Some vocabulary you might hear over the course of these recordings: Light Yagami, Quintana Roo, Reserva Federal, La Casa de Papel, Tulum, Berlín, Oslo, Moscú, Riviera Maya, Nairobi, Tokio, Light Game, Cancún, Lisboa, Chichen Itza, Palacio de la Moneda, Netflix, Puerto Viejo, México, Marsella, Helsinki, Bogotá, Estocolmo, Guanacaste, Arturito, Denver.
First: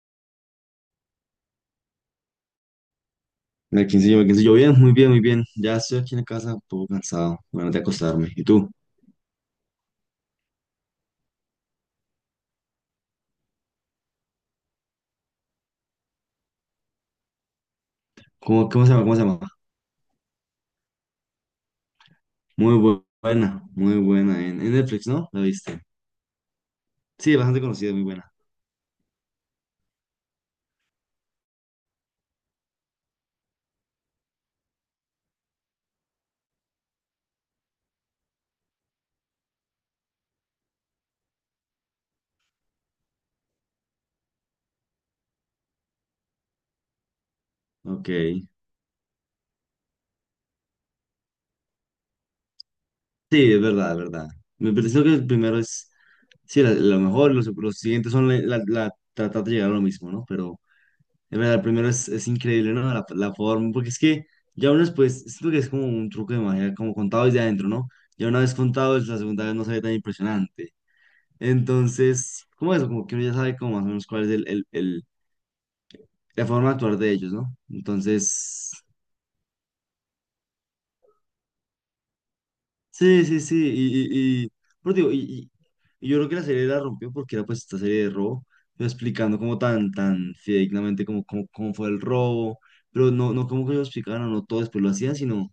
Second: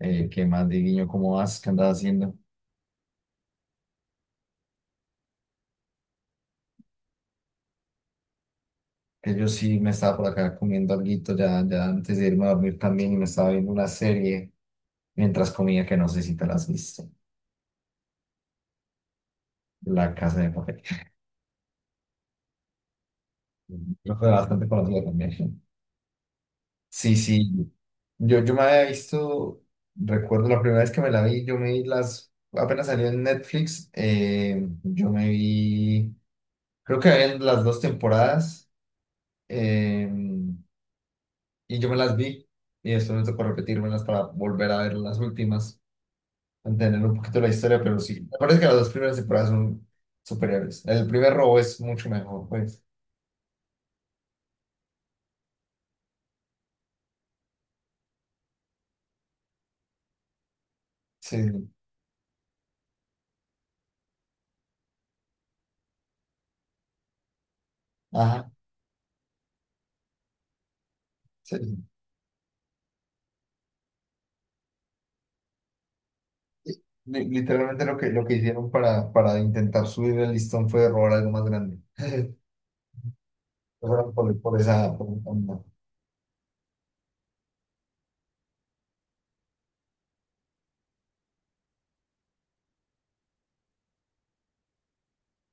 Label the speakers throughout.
Speaker 1: ¿Qué más, Diguiño? ¿Cómo vas? ¿Qué andas haciendo?
Speaker 2: En el quinceañero, bien, muy bien, muy bien. Ya estoy aquí en la casa, un poco cansado, bueno, de acostarme. ¿Y tú?
Speaker 1: Que yo sí me estaba por acá comiendo alguito ya antes de irme a dormir también y me estaba viendo una serie mientras comía que no sé si te la has visto.
Speaker 2: ¿Cómo se llama? ¿Cómo se llama?
Speaker 1: La Casa de Papel.
Speaker 2: Muy buena, muy
Speaker 1: Creo que era
Speaker 2: buena. En,
Speaker 1: bastante
Speaker 2: en
Speaker 1: conocida
Speaker 2: Netflix, ¿no?
Speaker 1: también.
Speaker 2: ¿La viste?
Speaker 1: Sí,
Speaker 2: Sí,
Speaker 1: sí.
Speaker 2: bastante conocida, muy buena.
Speaker 1: Yo me había visto, recuerdo la primera vez que me la vi, yo me vi las, apenas salió en Netflix, yo me vi, creo que habían las dos temporadas. eh, y yo me las vi y después me tocó repetírmelas para volver a ver las últimas, entender un poquito la historia, pero
Speaker 2: Ok.
Speaker 1: sí, me
Speaker 2: Sí,
Speaker 1: parece que las dos primeras temporadas son superiores. El primer robo es mucho mejor, pues.
Speaker 2: es verdad, es verdad. Me pareció que el primero es, sí, la mejor, los siguientes son tratar de llegar a lo mismo, ¿no? Pero
Speaker 1: Sí,
Speaker 2: es verdad, el primero es increíble, ¿no? La forma, porque es que ya uno después, siento que es como un truco de magia, como contado desde adentro, ¿no? Ya una
Speaker 1: ajá,
Speaker 2: vez contado, es la segunda vez no se ve tan impresionante.
Speaker 1: sí.
Speaker 2: Entonces, como eso, como que uno ya sabe como más o menos cuál es la forma de
Speaker 1: Sí.
Speaker 2: actuar de ellos, ¿no?
Speaker 1: Literalmente lo que hicieron
Speaker 2: Entonces,
Speaker 1: para intentar subir el listón fue robar algo más grande.
Speaker 2: sí, sí, sí,
Speaker 1: Fueron Por, por
Speaker 2: pero
Speaker 1: esa,
Speaker 2: digo,
Speaker 1: por esa onda,
Speaker 2: y yo creo que la serie la rompió porque era pues esta serie de robo, pero explicando como tan, tan fidedignamente como, como, cómo fue el robo, pero no, no como que lo explicaban o no todo después lo hacían, sino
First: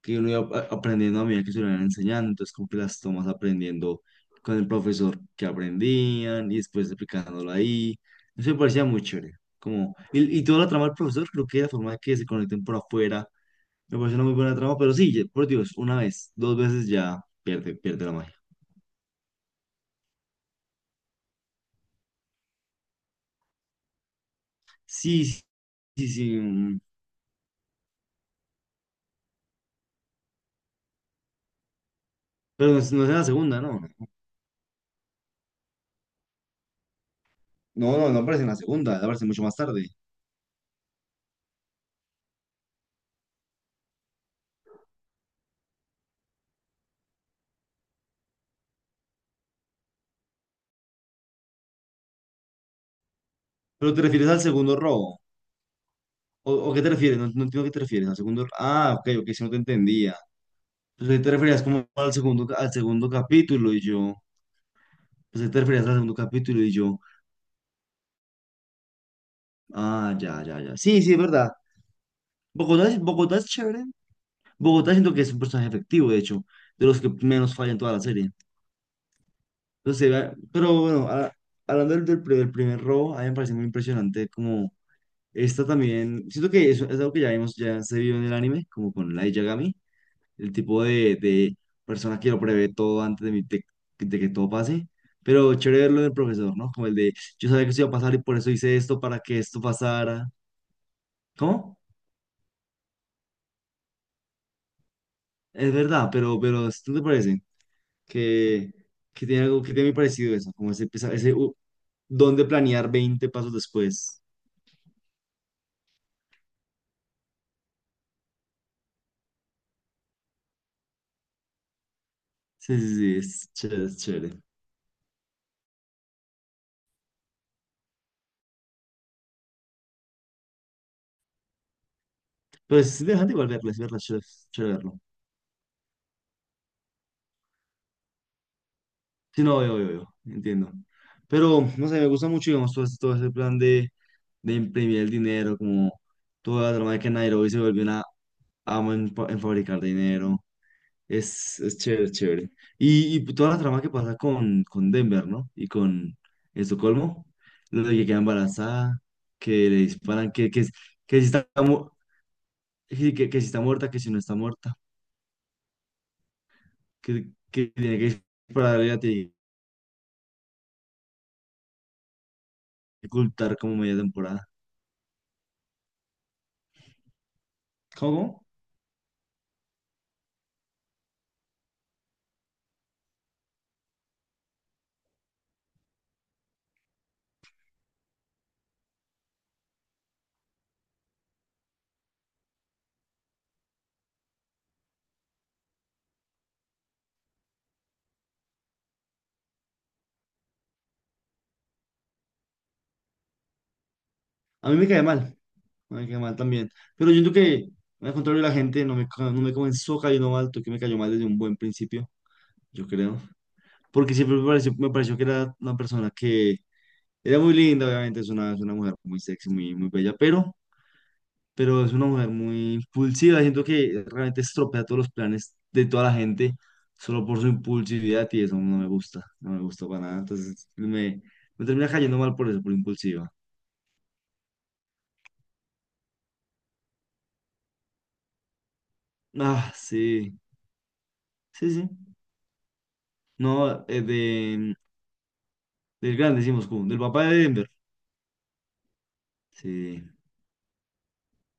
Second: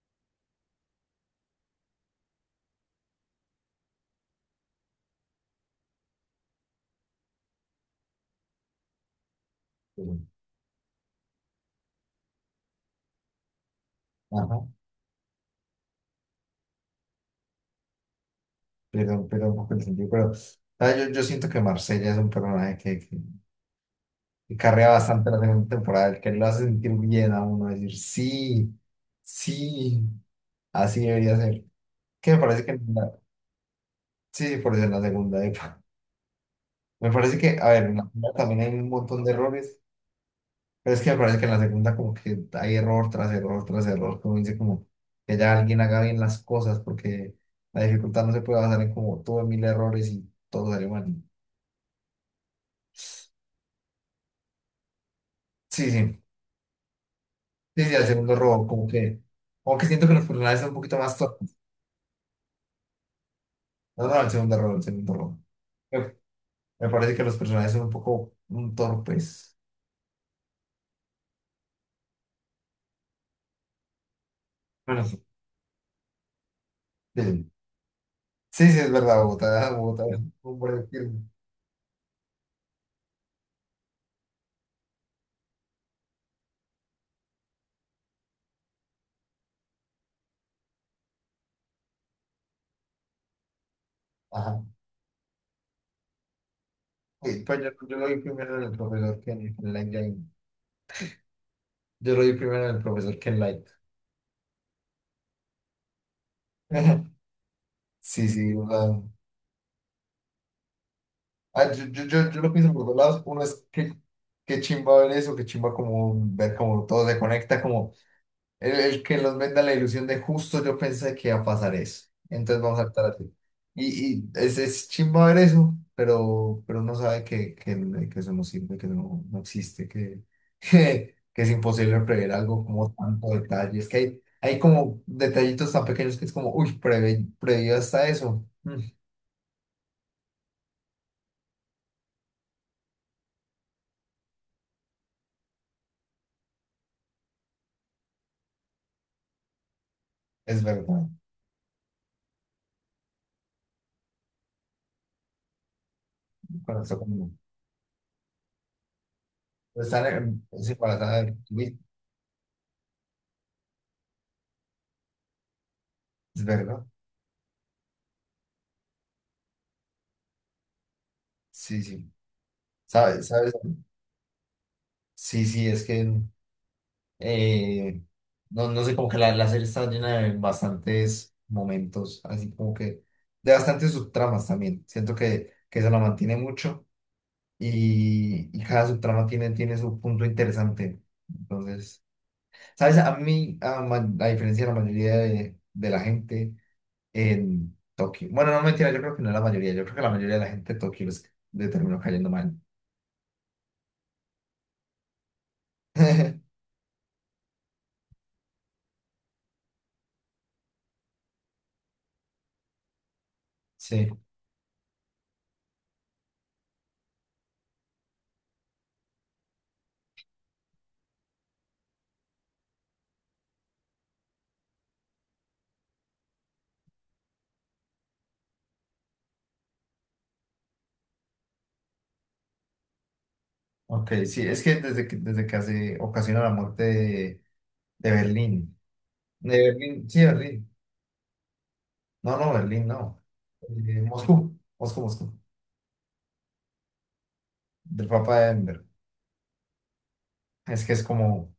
Speaker 2: que uno aprendiendo a medida que se lo iban enseñando, entonces como que las tomas aprendiendo con el profesor que aprendían y después explicándolo ahí, eso me parecía muy chévere, como,
Speaker 1: pero
Speaker 2: y toda la trama del profesor, creo que la forma de que se conecten por afuera, me parece una muy
Speaker 1: bueno,
Speaker 2: buena
Speaker 1: ajá,
Speaker 2: trama, pero sí, ya- por Dios, una vez, dos veces ya pierde, pierde la magia.
Speaker 1: pero un poco el sentido, pero ah, yo siento que Marsella es un personaje que y carrea
Speaker 2: Sí,
Speaker 1: bastante la
Speaker 2: sí,
Speaker 1: segunda
Speaker 2: sí,
Speaker 1: temporada, que
Speaker 2: sí,
Speaker 1: lo hace
Speaker 2: mm,
Speaker 1: sentir bien a uno, decir, sí, sí, así debería ser. Que me parece que,
Speaker 2: pero no
Speaker 1: en
Speaker 2: es, no es
Speaker 1: la
Speaker 2: en la segunda, ¿no?
Speaker 1: sí, por eso en la segunda, epa. Me parece que, a ver,
Speaker 2: No,
Speaker 1: en la
Speaker 2: no, no
Speaker 1: primera
Speaker 2: aparece en la
Speaker 1: también hay un
Speaker 2: segunda,
Speaker 1: montón
Speaker 2: aparece
Speaker 1: de
Speaker 2: mucho más
Speaker 1: errores,
Speaker 2: tarde.
Speaker 1: pero es que me parece que en la segunda como que hay error tras error tras error, como dice, como que ya alguien haga bien las cosas, porque la dificultad no se puede basar en como tuve mil errores y todo sale mal.
Speaker 2: Pero te refieres al segundo robo.
Speaker 1: Sí, sí,
Speaker 2: O qué te refieres? No, no entiendo a qué te
Speaker 1: sí, sí, el
Speaker 2: refieres. Al
Speaker 1: segundo
Speaker 2: segundo.
Speaker 1: error,
Speaker 2: Ah, ok, ok, si no te
Speaker 1: como que siento que
Speaker 2: entendía.
Speaker 1: los personajes son un poquito
Speaker 2: Pues
Speaker 1: más
Speaker 2: ahí te
Speaker 1: torpes.
Speaker 2: referías como al segundo, al segundo capítulo y
Speaker 1: No,
Speaker 2: yo.
Speaker 1: no, el segundo error, el segundo error.
Speaker 2: Pues ahí te referías al segundo
Speaker 1: Eh,
Speaker 2: capítulo y
Speaker 1: Me
Speaker 2: yo.
Speaker 1: parece que los personajes son un poco torpes.
Speaker 2: Ah, ya, ya, ya. Sí, sí, es verdad. Bogotá, Bogotá es chévere. Bogotá
Speaker 1: Bueno,
Speaker 2: siento que
Speaker 1: sí.
Speaker 2: es un personaje efectivo, de hecho, de los que
Speaker 1: Sí,
Speaker 2: menos falla en toda la serie.
Speaker 1: sí, sí, es verdad,
Speaker 2: Entonces,
Speaker 1: Bogotá es un
Speaker 2: pero
Speaker 1: hombre
Speaker 2: bueno,
Speaker 1: firme.
Speaker 2: hablando del primer robo, a mí me parece muy impresionante como esta también. Siento que es algo que ya vimos, ya se vio en el anime, como con Light Yagami el tipo de persona que lo prevé todo antes de, de que todo
Speaker 1: Ajá.
Speaker 2: pase. Pero chévere verlo del profesor, ¿no? Como el de,
Speaker 1: Sí,
Speaker 2: yo
Speaker 1: pues
Speaker 2: sabía
Speaker 1: yo,
Speaker 2: que esto iba a
Speaker 1: yo lo
Speaker 2: pasar
Speaker 1: vi
Speaker 2: y por eso
Speaker 1: primero en el
Speaker 2: hice esto
Speaker 1: profesor
Speaker 2: para
Speaker 1: que
Speaker 2: que
Speaker 1: en
Speaker 2: esto
Speaker 1: Light Game.
Speaker 2: pasara. ¿Cómo?
Speaker 1: Yo lo vi primero en el profesor que en Light.
Speaker 2: Es verdad, pero ¿no te parece?
Speaker 1: Sí, sí, o
Speaker 2: Que, que tiene algo que tiene muy parecido eso, como ese, ese
Speaker 1: ah, yo, yo, yo,
Speaker 2: don
Speaker 1: yo
Speaker 2: de
Speaker 1: lo pienso por
Speaker 2: planear
Speaker 1: dos lados.
Speaker 2: 20
Speaker 1: Uno
Speaker 2: pasos
Speaker 1: es que
Speaker 2: después.
Speaker 1: qué chimba ver eso, qué chimba como ver cómo todo se conecta, como el que nos venda la ilusión de justo yo pensé que iba a pasar eso. Entonces
Speaker 2: Sí,
Speaker 1: vamos a estar
Speaker 2: sí,
Speaker 1: así.
Speaker 2: sí, es chévere,
Speaker 1: Y,
Speaker 2: es
Speaker 1: y
Speaker 2: chévere.
Speaker 1: es chimba ver eso, pero uno sabe que eso no sirve, que no, no existe, que, que, es imposible prever algo
Speaker 2: Pero
Speaker 1: como
Speaker 2: es
Speaker 1: tanto
Speaker 2: interesante igual
Speaker 1: detalle. Es que
Speaker 2: verlo,
Speaker 1: hay,
Speaker 2: es
Speaker 1: hay
Speaker 2: chévere verlo.
Speaker 1: como detallitos tan pequeños que es como, uy, preve, previó hasta eso. Mm,
Speaker 2: Sí, no, yo, entiendo. Pero, no sé, me gusta mucho, digamos, todo, todo ese plan de imprimir el dinero, como toda la trama de que Nairobi se volvió una ama en fabricar dinero.
Speaker 1: es verdad.
Speaker 2: Es chévere, es chévere. Y toda la trama que pasa con Denver, ¿no? Y con
Speaker 1: Con eso
Speaker 2: Estocolmo,
Speaker 1: como,
Speaker 2: lo de que queda embarazada, que le
Speaker 1: están
Speaker 2: disparan,
Speaker 1: en es
Speaker 2: que,
Speaker 1: embarazada
Speaker 2: si
Speaker 1: de
Speaker 2: está,
Speaker 1: uy,
Speaker 2: sí, que si está muerta, que si no está muerta,
Speaker 1: es verdad.
Speaker 2: que tiene que dispararle y la
Speaker 1: Sí, sí. ¿Sabes? ¿Sabes?
Speaker 2: ocultar como media temporada.
Speaker 1: Sí, sí, es que Eh,
Speaker 2: ¿Cómo?
Speaker 1: no, no sé, como que la serie está llena de bastantes momentos, así como que de bastantes subtramas también. Siento que se la mantiene mucho y cada subtrama tiene, tiene su punto interesante. Entonces, ¿sabes? A mí, a, ma- a diferencia de la mayoría de la gente en Tokio, bueno, no mentira, yo creo que no la mayoría, yo creo que la mayoría de la gente de Tokio les, le terminó cayendo mal.
Speaker 2: A mí me cae mal también. Pero yo siento que, al contrario, la gente no me, no me comenzó cayendo mal, tú que me cayó mal desde un buen principio, yo creo.
Speaker 1: Sí,
Speaker 2: Porque siempre me pareció que era una persona que era muy linda, obviamente, es una mujer muy sexy, muy, muy bella, pero es una mujer muy impulsiva. Siento que realmente estropea todos los planes de toda la gente solo por su impulsividad y eso no me gusta, no me gusta para nada. Entonces me termina cayendo mal por eso, por impulsiva.
Speaker 1: ok, sí, es que desde que, desde que hace, ocasiona la muerte. De Berlín. De
Speaker 2: Ah,
Speaker 1: Berlín, sí,
Speaker 2: sí,
Speaker 1: Berlín.
Speaker 2: sí, sí.
Speaker 1: No, no, Berlín, no.
Speaker 2: No,
Speaker 1: Moscú,
Speaker 2: de,
Speaker 1: Moscú, Moscú.
Speaker 2: del grande, decimos, como, del papá de Denver.
Speaker 1: Del Papa de Denver.
Speaker 2: Sí.
Speaker 1: Es que es como,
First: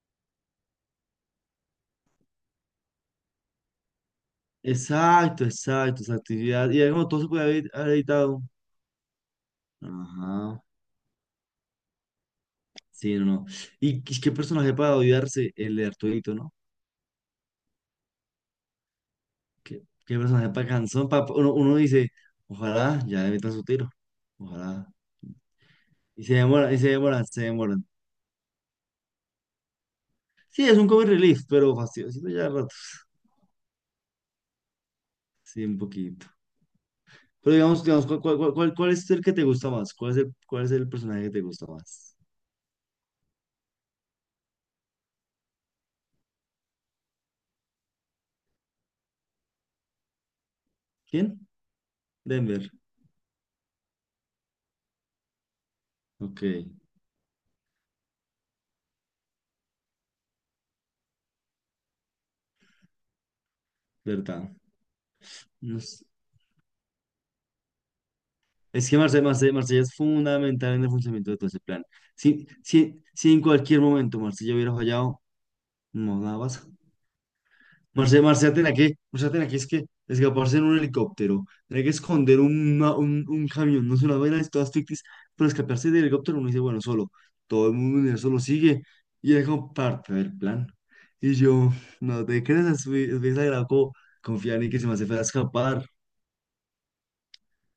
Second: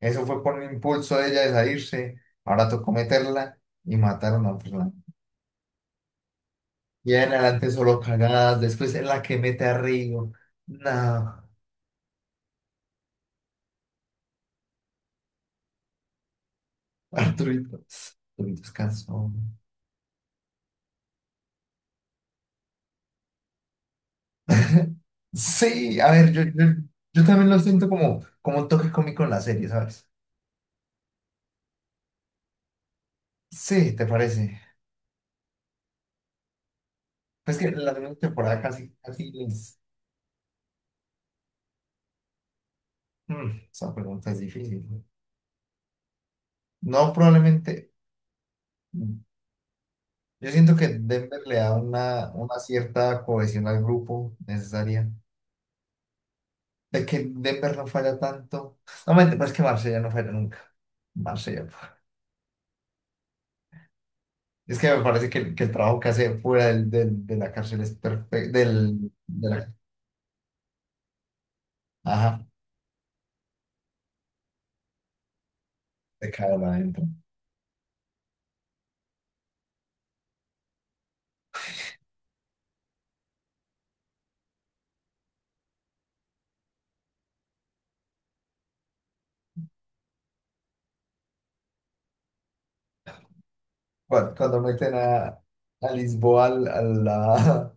Speaker 1: eso fue por el impulso de ella de salirse. Ahora tocó meterla y matar a una persona.
Speaker 2: Exacto, exacto, exacto. Y ya como
Speaker 1: Y
Speaker 2: todo se
Speaker 1: en
Speaker 2: puede
Speaker 1: adelante
Speaker 2: haber, haber
Speaker 1: solo
Speaker 2: editado.
Speaker 1: cagadas. Después es la que mete a Río.
Speaker 2: Ajá.
Speaker 1: No,
Speaker 2: Sí, no, no. Y qué qué personaje para odiarse el de Arturito, ¿no?
Speaker 1: Arturito. Arturito es cansón.
Speaker 2: Qué, qué personaje para cansón. Uno, uno dice, ojalá ya le metan su tiro. Ojalá.
Speaker 1: Sí, a ver,
Speaker 2: Y se
Speaker 1: yo
Speaker 2: demoran, se
Speaker 1: también lo
Speaker 2: demoran.
Speaker 1: siento como, como un toque cómico en la serie, ¿sabes?
Speaker 2: Sí, es un comic relief, pero fastidiosito ya a ratos.
Speaker 1: Sí, ¿te parece?
Speaker 2: Sí, un poquito. Pero
Speaker 1: Es que
Speaker 2: digamos,
Speaker 1: la
Speaker 2: digamos,
Speaker 1: segunda
Speaker 2: ¿cuál, cuál,
Speaker 1: temporada
Speaker 2: cuál, cuál
Speaker 1: casi,
Speaker 2: es el
Speaker 1: casi
Speaker 2: que te gusta
Speaker 1: les
Speaker 2: más? Cuál es el personaje que te gusta más?
Speaker 1: mm, esa pregunta es difícil. ¿No? No, probablemente mm, yo siento que Denver
Speaker 2: ¿Quién?
Speaker 1: le da una
Speaker 2: Denver,
Speaker 1: cierta cohesión al grupo necesaria.
Speaker 2: ok,
Speaker 1: De que Denver no falla tanto. No, mente, pero es que Marsella no falla nunca. Marsella.
Speaker 2: verdad.
Speaker 1: Es que me parece que el trabajo
Speaker 2: Nos-
Speaker 1: que hace fuera del, del de la cárcel es perfecto.
Speaker 2: Es que
Speaker 1: Del,
Speaker 2: Marsella,
Speaker 1: de
Speaker 2: Marsella,
Speaker 1: la,
Speaker 2: Marsella es fundamental en el funcionamiento de todo ese plan.
Speaker 1: ajá,
Speaker 2: Si, si, si en cualquier momento Marsella hubiera fallado, no,
Speaker 1: de
Speaker 2: nada
Speaker 1: cada
Speaker 2: pasa.
Speaker 1: lado adentro.
Speaker 2: Marsella, Marsella tenía que, es que escaparse en un helicóptero, tenía que esconder un camión, no sé, unas vainas todas ficticias, pero escaparse del helicóptero uno dice, bueno, solo, todo el mundo universo lo sigue, y era como parte del plan. Y yo, no te creas, es muy exagerado como
Speaker 1: Cuando, cuando
Speaker 2: confiar en que se me
Speaker 1: meten
Speaker 2: hace fuera a escapar.
Speaker 1: a Lisboa al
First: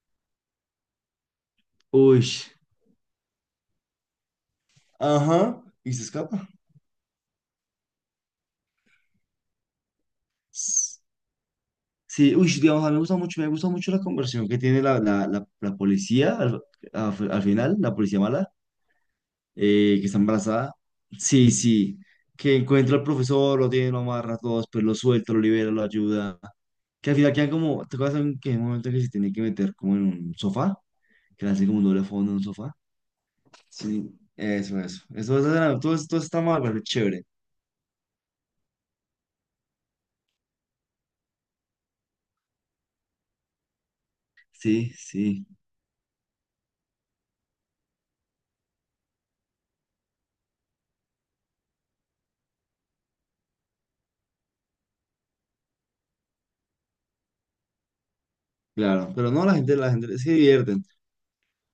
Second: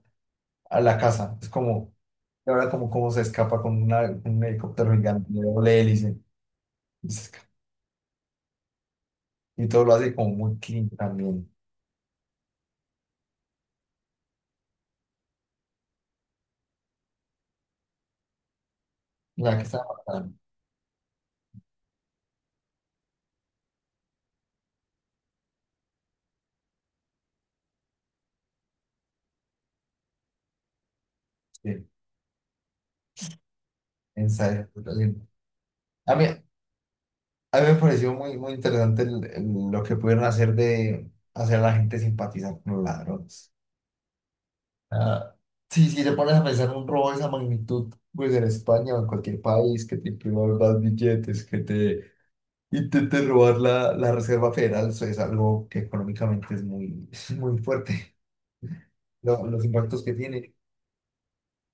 Speaker 1: a la casa, es como
Speaker 2: Uy.
Speaker 1: y ahora como, como se escapa con una con un helicóptero gigante, de
Speaker 2: Ajá,
Speaker 1: doble
Speaker 2: y se
Speaker 1: hélice.
Speaker 2: escapa.
Speaker 1: Y, se esca- y todo lo hace como muy clean
Speaker 2: S-
Speaker 1: también.
Speaker 2: Sí, uy, digamos, a mí me gusta mucho la conversión que tiene la policía al final, la policía mala,
Speaker 1: La que está
Speaker 2: que está
Speaker 1: bacana,
Speaker 2: embarazada. Sí, sí, que encuentra al profesor, lo tiene, lo amarra a todos, pues lo suelta, lo libera, lo ayuda. Que al final quedan como, ¿te acuerdas en que hay un momento que se tiene que meter como en un sofá? Que le hace como
Speaker 1: sí,
Speaker 2: un doble fondo en un sofá. Sí,
Speaker 1: en serio,
Speaker 2: eso,
Speaker 1: lo
Speaker 2: eso.
Speaker 1: siento.
Speaker 2: Eso, todo,
Speaker 1: A
Speaker 2: todo
Speaker 1: mí,
Speaker 2: está
Speaker 1: a
Speaker 2: mal, pero es chévere.
Speaker 1: mí me pareció muy, muy interesante el lo que pudieron hacer de hacer a la gente simpatizar con los ladrones.
Speaker 2: Sí,
Speaker 1: Ah,
Speaker 2: sí,
Speaker 1: sí, si te pones a pensar un robo de esa magnitud, pues en España o en cualquier país, que te impriman más billetes, que te intenten robar la Reserva Federal, eso es algo que económicamente es muy, muy fuerte.
Speaker 2: claro. Pero
Speaker 1: Lo-
Speaker 2: no,
Speaker 1: los
Speaker 2: la
Speaker 1: impactos que
Speaker 2: gente se
Speaker 1: tiene.
Speaker 2: divierten.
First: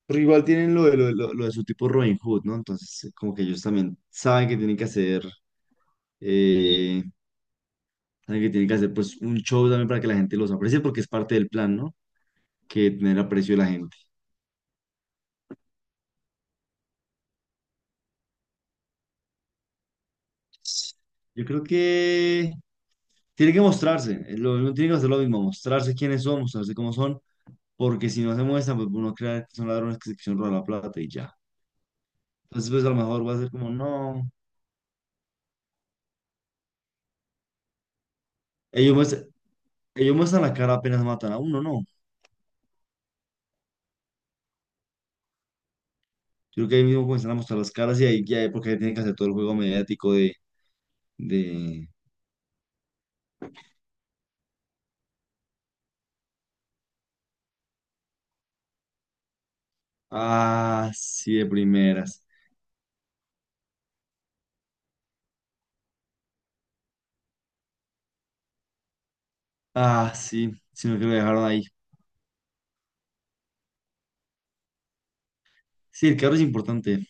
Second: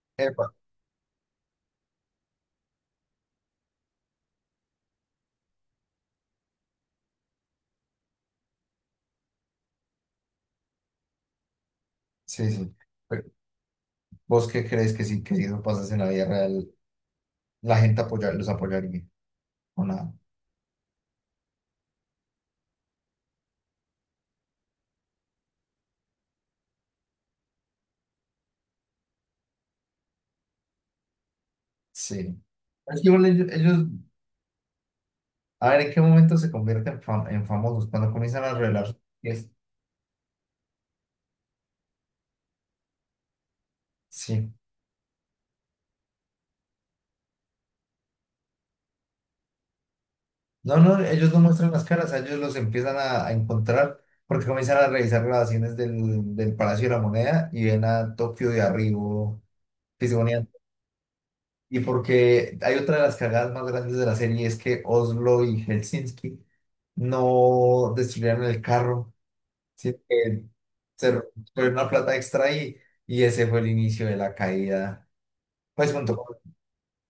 Speaker 2: Pero igual
Speaker 1: Epa,
Speaker 2: tienen lo de, lo, lo de su tipo Robin Hood, ¿no? Entonces, como que ellos también saben que tienen que hacer, eh, saben que tienen que hacer pues un show también para que la gente los aprecie, porque es parte del plan, ¿no?
Speaker 1: sí, sí.
Speaker 2: Que tener
Speaker 1: Pero,
Speaker 2: aprecio de la gente.
Speaker 1: ¿vos qué crees que sí, que si eso pasase en la vida real, la gente apoyar, los apoyaría o nada?
Speaker 2: Yo creo que tiene que mostrarse, lo, uno tiene que hacer lo mismo, mostrarse quiénes son, mostrarse cómo son, porque si no se muestran, pues uno crea que son ladrones que se quisieron robar la plata y ya.
Speaker 1: Sí.
Speaker 2: Entonces, pues a lo
Speaker 1: Es que igual
Speaker 2: mejor va a ser como, no,
Speaker 1: a ver en qué momento se convierten en, fam- en famosos, cuando comienzan a revelar
Speaker 2: ellos
Speaker 1: sus
Speaker 2: muestran,
Speaker 1: pies.
Speaker 2: ellos muestran la cara apenas matan a uno, ¿no?
Speaker 1: Sí.
Speaker 2: Yo creo que ahí mismo comienzan a mostrar las caras y ahí ya, porque ahí tienen que hacer todo el juego mediático de,
Speaker 1: No, no, ellos no muestran las
Speaker 2: de...
Speaker 1: caras, a ellos los empiezan a encontrar porque comienzan a revisar grabaciones del, del Palacio de la Moneda y ven a Tokio de arriba,
Speaker 2: Ah, sí, de
Speaker 1: y
Speaker 2: primeras.
Speaker 1: porque hay otra de las cagadas más grandes de la serie es que Oslo y Helsinki no destruyeron el carro, sino
Speaker 2: Ah,
Speaker 1: que
Speaker 2: sí, sino que lo
Speaker 1: se
Speaker 2: dejaron ahí.
Speaker 1: fue una plata extra ahí y ese fue el inicio de la caída. Pues
Speaker 2: Sí, el
Speaker 1: junto
Speaker 2: carro
Speaker 1: con
Speaker 2: es importante.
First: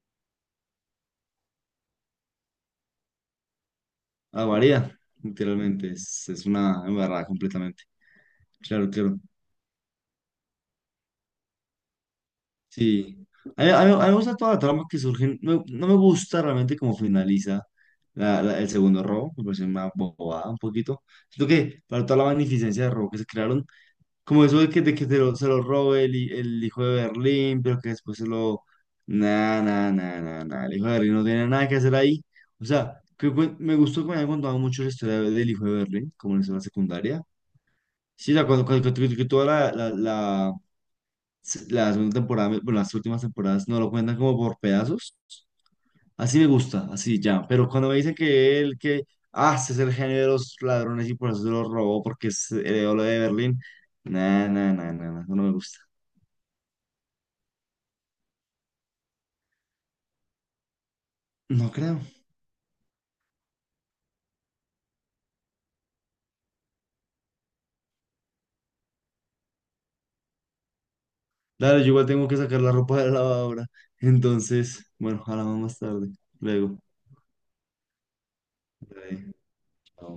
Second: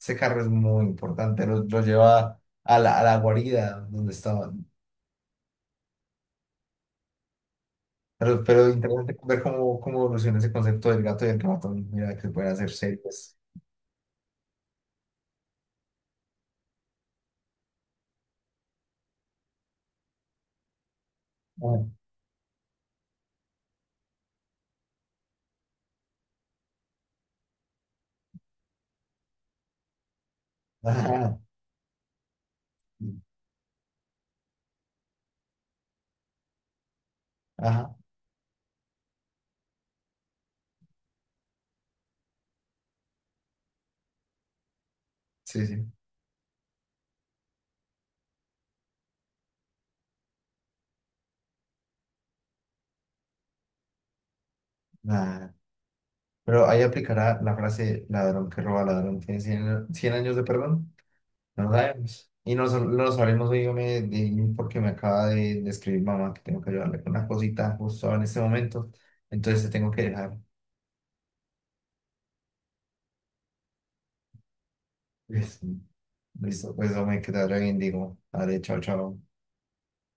Speaker 1: ese carro es muy importante, lo lleva a la guarida donde
Speaker 2: Ah,
Speaker 1: estaban.
Speaker 2: varía, literalmente. Es una embarrada completamente.
Speaker 1: Pero
Speaker 2: Claro,
Speaker 1: interesante
Speaker 2: claro.
Speaker 1: ver cómo, cómo evoluciona ese concepto del gato y el ratón. Mira, que se pueden hacer
Speaker 2: Sí,
Speaker 1: series.
Speaker 2: a mí me gusta toda la trama que surge, no, no me gusta realmente cómo finaliza el segundo robo, me parece una bobada un poquito. Siento
Speaker 1: Ah,
Speaker 2: que para toda la magnificencia de robo que se crearon, como eso de que se lo robe el hijo de Berlín, pero que después se lo... Nah, nah, nah, nah, nah, el hijo de Berlín no
Speaker 1: ajá,
Speaker 2: tiene nada que hacer ahí. O sea, que, me gustó que me hayan contado mucho la historia del hijo de Berlín, como en la escena secundaria.
Speaker 1: ajá,
Speaker 2: Sí, o sea, cuando, que toda la segunda temporada, bueno, las últimas temporadas no lo cuentan como por pedazos.
Speaker 1: sí, sí.
Speaker 2: Así me gusta, así ya. Pero cuando me dicen que él, que, ah, ese es el genio de los ladrones y por eso se lo robó porque es heredó lo de Berlín. Nah, nah, nah, nah, nah, eso no
Speaker 1: Ah.
Speaker 2: me gusta.
Speaker 1: Pero ahí aplicará la frase ladrón que roba ladrón. Tiene cien años de perdón. No
Speaker 2: No
Speaker 1: lo
Speaker 2: creo.
Speaker 1: sabemos. Y no, sab- no lo sabremos hoy yo me, de- porque me acaba de escribir mamá que tengo que ayudarle con una cosita justo ahora en este momento. Entonces te tengo que dejar.
Speaker 2: Dale, yo igual tengo que sacar la ropa de la lavadora. Entonces, bueno, hablamos
Speaker 1: Listo,
Speaker 2: más tarde.
Speaker 1: listo,
Speaker 2: Luego.
Speaker 1: pues hombre, que te vaya bien, digo. Vale, chao,
Speaker 2: Dale,
Speaker 1: chao.
Speaker 2: chao.